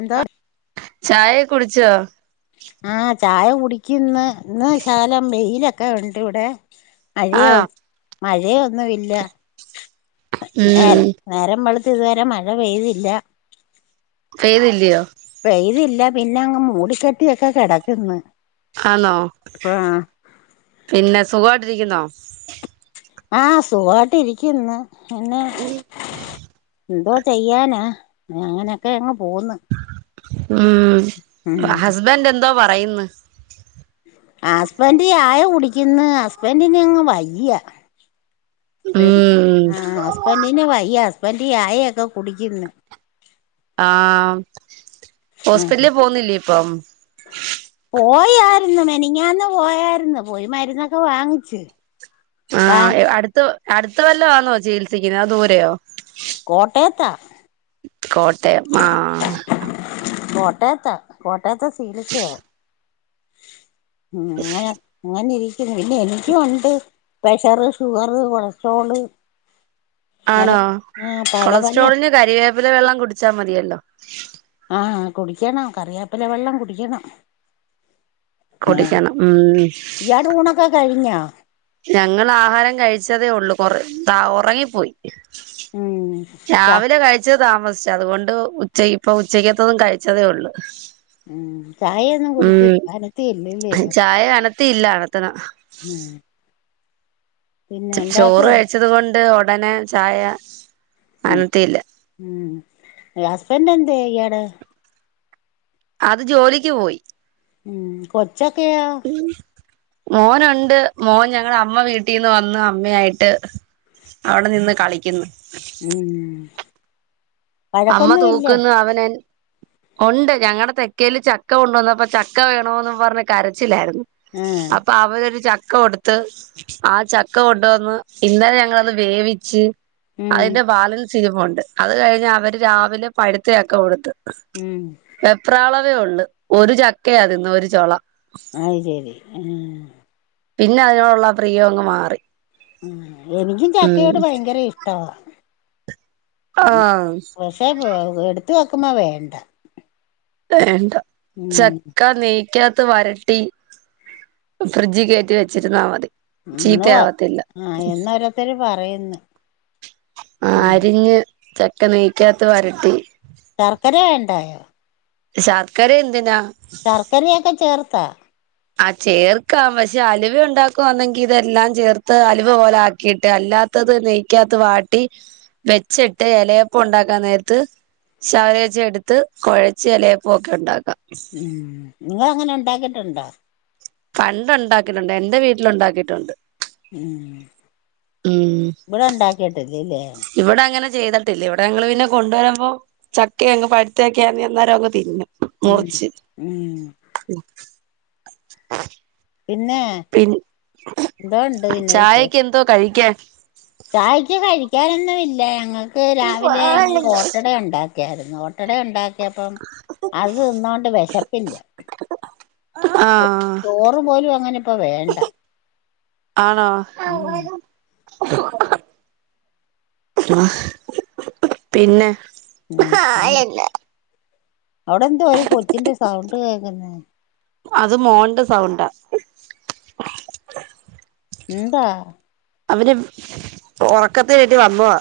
എന്തോ ചായ കുടിച്ചോ? ആ ചായ കുടി ന്ന് ഇന്ന് ശകലം വെയില ക്കെ ഒണ്ടിവിടെ അഴെയോ ആണോ? മഴയൊന്നും ഇല്ല. നേര ഉം നേരമ്മള ഇതുവരെ മഴ പെയ്തില്ല. പെയ്തില്ലയോ പെയ്തില്ല പി ന്നങ്ങ് മൂടിക്കെട്ടിയൊക്കെകെടക്കന്ന്. ആണോ പിന്നെ സുഖ ട്ടിരിക്കുന്നോ ആ സുഖായിട്ടിരിക്കുന്ന്. [inaudible] എന്തോ ചെയ്യാനാ അങ്ങനെയൊക്കെയങ്ങ് പോകുന്ന്‌. ഉം ഹസ്ബൻഡ് എ എന്തോ പറയുന്ന്. ഹസ്ബൻഡ് ചായ കുടി ഇന്ന് ഹസ്ബൻഡന് അങ് വയ്യ. ഉം ആ ഹസ്ബൻഡിനു വയ്യ. ബന്റ് ചായൊക്കെ കുടിക്കിന്ന്. ആഹ്. ആ ഹോസ്പിറ്റല പോകുന്നില്ലേ? അപ്പം പോയായിരുന്നു മെനിങ്ങാന്ന് പോയായിരുന്നു പോയി മരുന്നൊക്കെ വാങ്ങിച്ചു. ആ അടുത്ത അടുത്ത വല്ല ആന്നോ ചീൽ പഠിക്കുന്നത് അ ദൂരെയോ? കോട്ടയത്താ. കോട്ടയം ആഹ്. കോട്ടയത്ത കോട്ടയത്തെ ശീലിച്ചയ ഉ അങ്ങന അങ്ങന ഇരി പിന്നെ എനിക്കും ഉണ്ട് പ്രഷറ് ഷുഗറ് കൊളസ്ട്രോള് അങ്ങനെ ആണോ ആഹ് പല പല കൊളസ്ട്രോളിന് കറിവേ പിലെ വെള്ളം കുടിച്ചാൽ മതിയല്ലോ ആഹ കുടിക്കണം കറിയേപ്പില വെള്ളം കുടിക്കണം ആഹ കുടിക്കണം ഉം ഇയാട ഊണൊക്കെ കഴിഞ്ഞാ [inaudible] ഞങ്ങൾ ആഹാരം കഴിച്ചതേ ഉള്ളൂ കൊറഉറങ്ങിപ്പോയി ഉം ചാ താമസിച്ച അതുകൊണ്ട് ഉച്ച ഇപ്പൊ ഉച്ചക്കതത് കഴിച്ചതേ ഉള്ളൂ ഉം ചായൊന്നും കുടിച്ചില്ല അനത്തി ഇല്ലല്ലേ ത്തിയില്ല അകത്തണം മ്മ് ചോറ് കഴിച്ചത് കൊണ്ട് കട്ടനെ ചായ ഉം അനത്തി ഇല്ല ഉം ഹസ്ബൻഡ് എന്തെ ഇയാൾടെ അത് ജോലിക്ക് പോയി കൊച് ച്ചക്കയാ മോനുണ്ട് മോൻ ഞങ്ങളുടെ അമ്മ വീട്ടിൽന്ന് വന്ന് അമ്മയായിട്ട് അവിടെ നിന്ന് കളിക്കുന്നു ഉം അമ്മ വഴക്കൊന്നുമില്ലേ തൂക്കുന്നു അവന ഉണ്ട് ഞങ്ങളുടെ തെക്കൽ ചക്ക ഉണ്ടുവന്ന അപ്പ ചക്ക വേണോന്ന് പറഞ്ഞ കരച്ച ലായിരുന്നു ആഹ് അപ്പൊ അവരോരു ച ചക്ക കൊടുത്ത് ആ ചക്ക കൊണ്ടുവന്ന് ഇന്നലെ ഞങ്ങളത് വേവിച്ച് ഉം അതിന്റെ വാലിൽ ചിന് പോണ്ട് അത് കഴിഞ്ഞ അവൻ രാവിലെ പഴുത്തചക്ക കൊടുത്ത് ഉം വെപ്രാള അത്ര ഉള്ള ഒരു ചക്കയതിന്ന് ഒരു ചോള അത് ശെരി ആ പിന്നെ അതിനോടുള്ള പ്രിയോ അങ്ങ് മാറി ഉ എനിക്കും ഉം ചക്കയോട് ഭയങ്കര ഇഷ്ടവാ ഉ ആഹ് പഷേ പോവും എടുത്ത വെക്കുമ്പോ വേണ്ട വേണ്ട ഉം ചക്ക നീ ഒക്കകത്ത് വരട്ടി ഫ്രിഡ്ജ് കയറ്റി വെച്ചിരുന്നാൽ മതി ഉന്ന് ചീത്തയാവത്തില്ല ആഹ എന്നൊരോത്തര് പറയന്ന് ആ അരിഞ്ഞ് ചക്ക നെയക്കാത്ത വരട്ടി ശർക്കരേണ്ടായോ ശാർക്കാര എന്തിനാ ശർക്കരയൊക്കെ ചേർത്താ ആ ചേർക്കാം പക്ഷെ അലുവ ഉണ്ടാക്കുകവാന്നെങ്കി ഇതെല്ലാം ചേർത്ത് അലുവ് പോലെ ആക്കിട്ട് അല്ലാത്തത് നെയ്ക്കാത്ത വാട്ടി വെച്ചിട്ട് ഇലയപ്പ ഉണ്ടാക്കാൻ നേരത്ത് ശവരച്ച എടുത്ത് കുഴച്ച് ഇലയപ്പൊക്കെ ഉണ്ടാക്കാം ഉം നിങ്ങ അങ്ങനെ ഉണ്ടാക്കിട്ടുണ്ടോ പണ്ട ഉണ്ടാക്കിട്ടുണ്ട് എൻന്റെ വീട്ടില ഉണ്ടാക്കിട്ടുണ്ട് ഉം ഇവിടെ ഉണ്ടാക്കി ഇല്ലേ ഇവിടെ അങ്ങനെ ചെയ്തിട്ടില്ല ഇവിടെ ഞങ്ങള്ൾ പിന്നെ കൊണ്ടുവരുമ്പോ ചക്കങ് പഴുത്തൊക്കൊന്നര അങ് തിന്നും ഉം മുറിച്ചു ഉം [unintelligible] പിന്നെ പിൻ എന്തോ ഉണ്ട് പിന്നെ വിശേ ചായൊക്കെ എന്തോ കഴിക്കാൻ ചായക്ക് കഴിക്കാനൊന്നും ഇല്ല ഞങ്ങൾ ക്ക് രാവിലെ ഞങ്ങൾ ഓട്ടട ഉണ്ടാക്കി ഒക്കെയായിരുന്നു ഒട്ടട ഉണ്ടാക്ക പ്പം അത് തിന്നോണ്ട് വിശപ്പില്ല ആഹ് ചോറ് പോലും അങ്ങനെ ഇപ്പ വേണ്ട ഉ ആ പിന്നെ ആഹ ശ ആളെന്ന് അവിടെ എന്തോ ഒരു കൊച്ചിന്റെ സൗണ്ട് കേക്കുന്ന അത് മോന്റെ സൗണ്ടാ ഉന്താ അവര് ഉറക്കത്തിന്ന് വന്നതാ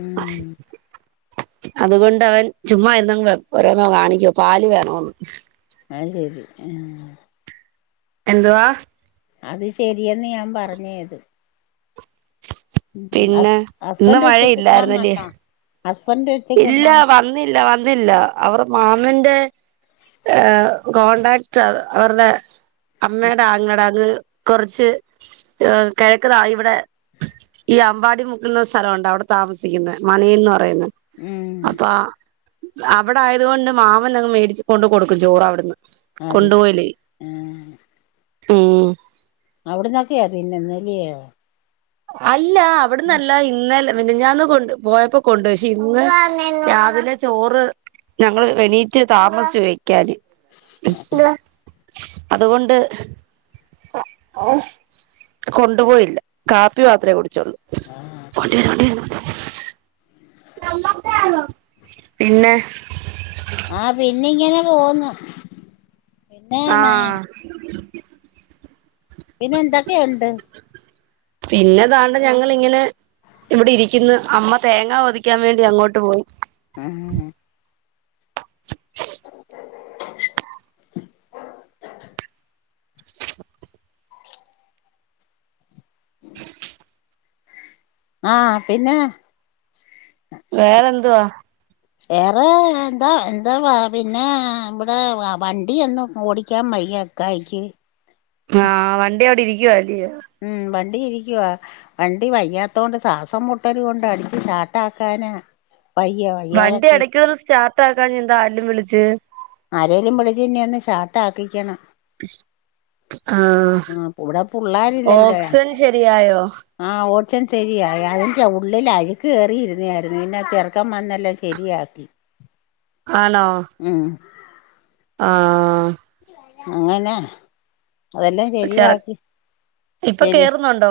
ഉം [inaudible] അതുകൊണ്ട് അവൻ ചുമ്മായിരുന്നങ്ങനെ ഓരോന്നോ കാണിക്കുവ പാല് വേണോന്ന് അഹ ശരി ആ എന്തുവാ അത് ശരിയെന്ന് ഞാൻ പറഞ്ഞത് ഉ പിന്നെ ഇന്ന് ഹസ്ബൻറ് ഉച്ചക്ക് ഉണ്ണാൻ മഴയില്ലായിരുന്നല്ലേ വന്നോ ഇല്ല വന്നില്ല വന്നില്ല അവർ മാ മാമന്റെ കോൺടാക്ട് അവരുടെ അമ്മേടാ ആങ്ങള അങ്ങ് കുറച്ച് കിഴക്കതാ ഇവിടെ ഈ അമ്പാടി മുക്കുന്ന സ്ഥലണ്ട അവിടെ താമസിക്കുന്ന മനയിൽ ന്ന് പറയുന്നത് ഉം അവിടെ ആയതുകൊണ്ട് മാമൻങ് മേടിച്ച് കൊണ്ട് കൊടുക്കും ചോറ് അവിടുന്ന് അത് ഇത് ആഹ ആ അവിടന്നൊക്കെയാതിന്നെന്നലോ അ അല്ല അവിടന്നല്ല ഇന്നലെ മിനിഞ്ഞാന്ന് പോയപ്പോ കൊണ്ട് പോയി പക്ഷെ ഇന്ന് രാവിലെ ചോറ് ഞങ്ങള് എണീറ്റ് താമസിച്ചു പോയി [unintelligible] അതുകൊണ്ട് കൊണ്ടുപോയില്ല കാപ്പി മാത്രേ കൊടു [unintelligible] പിന്നെ ആഹ പിന്നെ ഇങ്ങനെ തോന്ന ആഹ [inaudible] പിന്നെ എന്തക്കെയ ണ്ട് പിന്നെതാണ്ട് ഞങ്ങളിങ്ങനെ ഇവിടെ ഇരിക്കുന്നു അമ്മ തേങ്ങ പൊതിക്കാൻ വേണ്ടി അങ്ങോട്ട് പോയി ആ [inaudible] [inaudible] [inaudible] ആ പിന്നെ വേറെന്തുവാ വേറെ എന്താ എന്താവാ പിന്നെ ഇവിടെ വണ്ടി ഒന്നും ഓടിക്കാൻ വ യ്യ ഇക്കായിക്ക് ആ വണ്ടി അവിടെ ഇരിക്കുവ അല്ലിയോ ഉം വണ്ടി ഇരിക്കുവ വണ്ടി വയ്യാത്ത കൊണ്ട് സാസം മുട്ടൽ കൊണ്ട് അടിച്ച് ഷാട്ട ആക്കാനാ വണ്ടി എടയ്ക്കന്ന് സ്റ്റാർ ട്ടാക്കനന്താ ആരേലും വിളിച്ച് ആരേലും വിളിച്ചിനി ഒന്ന് ഷാർട്ട് ആക്കിക്കണം ആഹ ആഹ് ഇവിടെ പുള്ളാരില്ലല്ലോ ഓക്സൺ ശരിയായോ ഒക്സാജൻ സെരിയായി അതിന്റെ ഉള്ളിൽ അഴുക്ക് കേയറിയിരുന്നായിരുന്നു പിന്നെ ചെറുക്കൻ വന്നെല്ലാം ശരിയാക്കി ആണോ ഉം ആ അങ്ങനെ അതെല്ലാം ശരിയാക്കി ഇപ്പ കേറുന്നൊണ്ടോ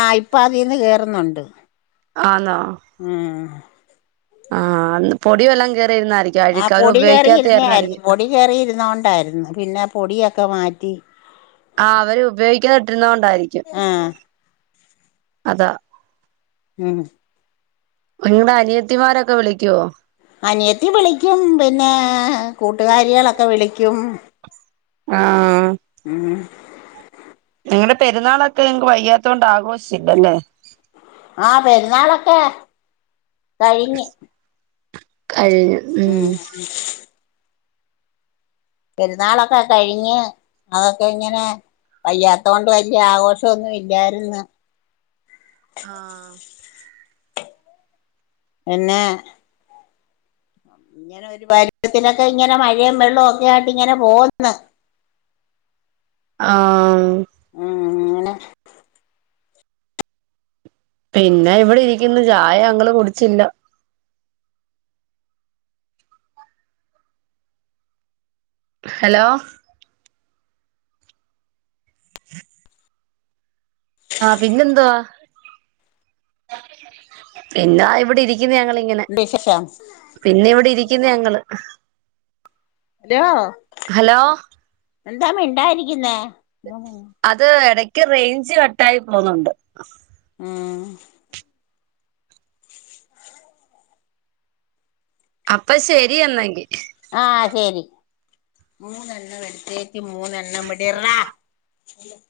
ആ ഇപ്പ അതിന്ന് കേറുന്നൊണ്ട് ആന്നോ അആ ആഹ് അന്ന് പൊടി വെല്ലോം കേ ആ പൊടി കേറി ഇരുന്നെയിരുന്ന് പൊടി കേറി ഇരുന്നോണ്ടാരുന്ന് പിന്നെ പൊടിയെ ക്കെ മാറ്റി. ആ അവര് ഉപയോഗിക്കാതിട്ടിരുന്നോണ്ടായിരിക്കും. ആഹ് അതാ മ് നിങ്ങടെ അനിയത്തിമാരൊക്കെ വിളിക്കുവോ അനിയത്തി വിളിക്കും പിന്നെ ഏ കൂട്ടുകാരികളൊക്കെ വിളിക്കും ആ മ് നിങ്ങളടെ പെരുന്നാളൊക്കെ ങ്ങക്ക് വയ്യാത്തൊണ്ട് ആഘോഷില്ലല്ലേ ആ പെരുന്നാളൊക്കെ കയിഞ്ഞ് കയിഞ്ഞ് മ് പെരുന്നാളൊക്കെ കഴിഞ്ഞ് അതൊക്കെ ഇങ്ങനെ വയ്യാത്തൊണ്ട് വലിയ ആഘോഷവൊന്നുല്ലാരുന്ന്. ആ പിന്നെ ഇങ്ങനെ ഒരു പരു വത്തിലൊക്കെ ഇങ്ങനെ മഴയും വെള്ളവും ഒക്കെ ആയിട്ട് ഇങ്ങനെ പോവു ന്ന് ആ ഉം ഇങ്ങനെ പിന്നെ ഇവിടെ ഇരിക്കുന്ന് ചായ അങ്ങള് കുടിച്ചില്ല ഹലോ [inaudible] ആഹ് പിന്നെന്തവാ പിന്നെ ഇവിടെ ഇരി ക്കന്ന് ഞങ്ങൾ ഇങ്ങനെ വിശേഷം പിന്നെ ഇവിടെ ഇരി ക്ന്ന് ഞങ്ങള് ഹലോ ഹലോ എന്താ മിണ്ടായിരിക്കുന്നേ മൂന്നെണ്ണം അത് എട ക്ക് റേഞ്ച് കട്ടായി പോന്നൊണ്ട് ആ ആ അപ്പാ ശരി എന്നെങ്കി ആ ശരി ക്ക് മൂന്ന് എണ്ണം എവിടെറാ ഹലോ.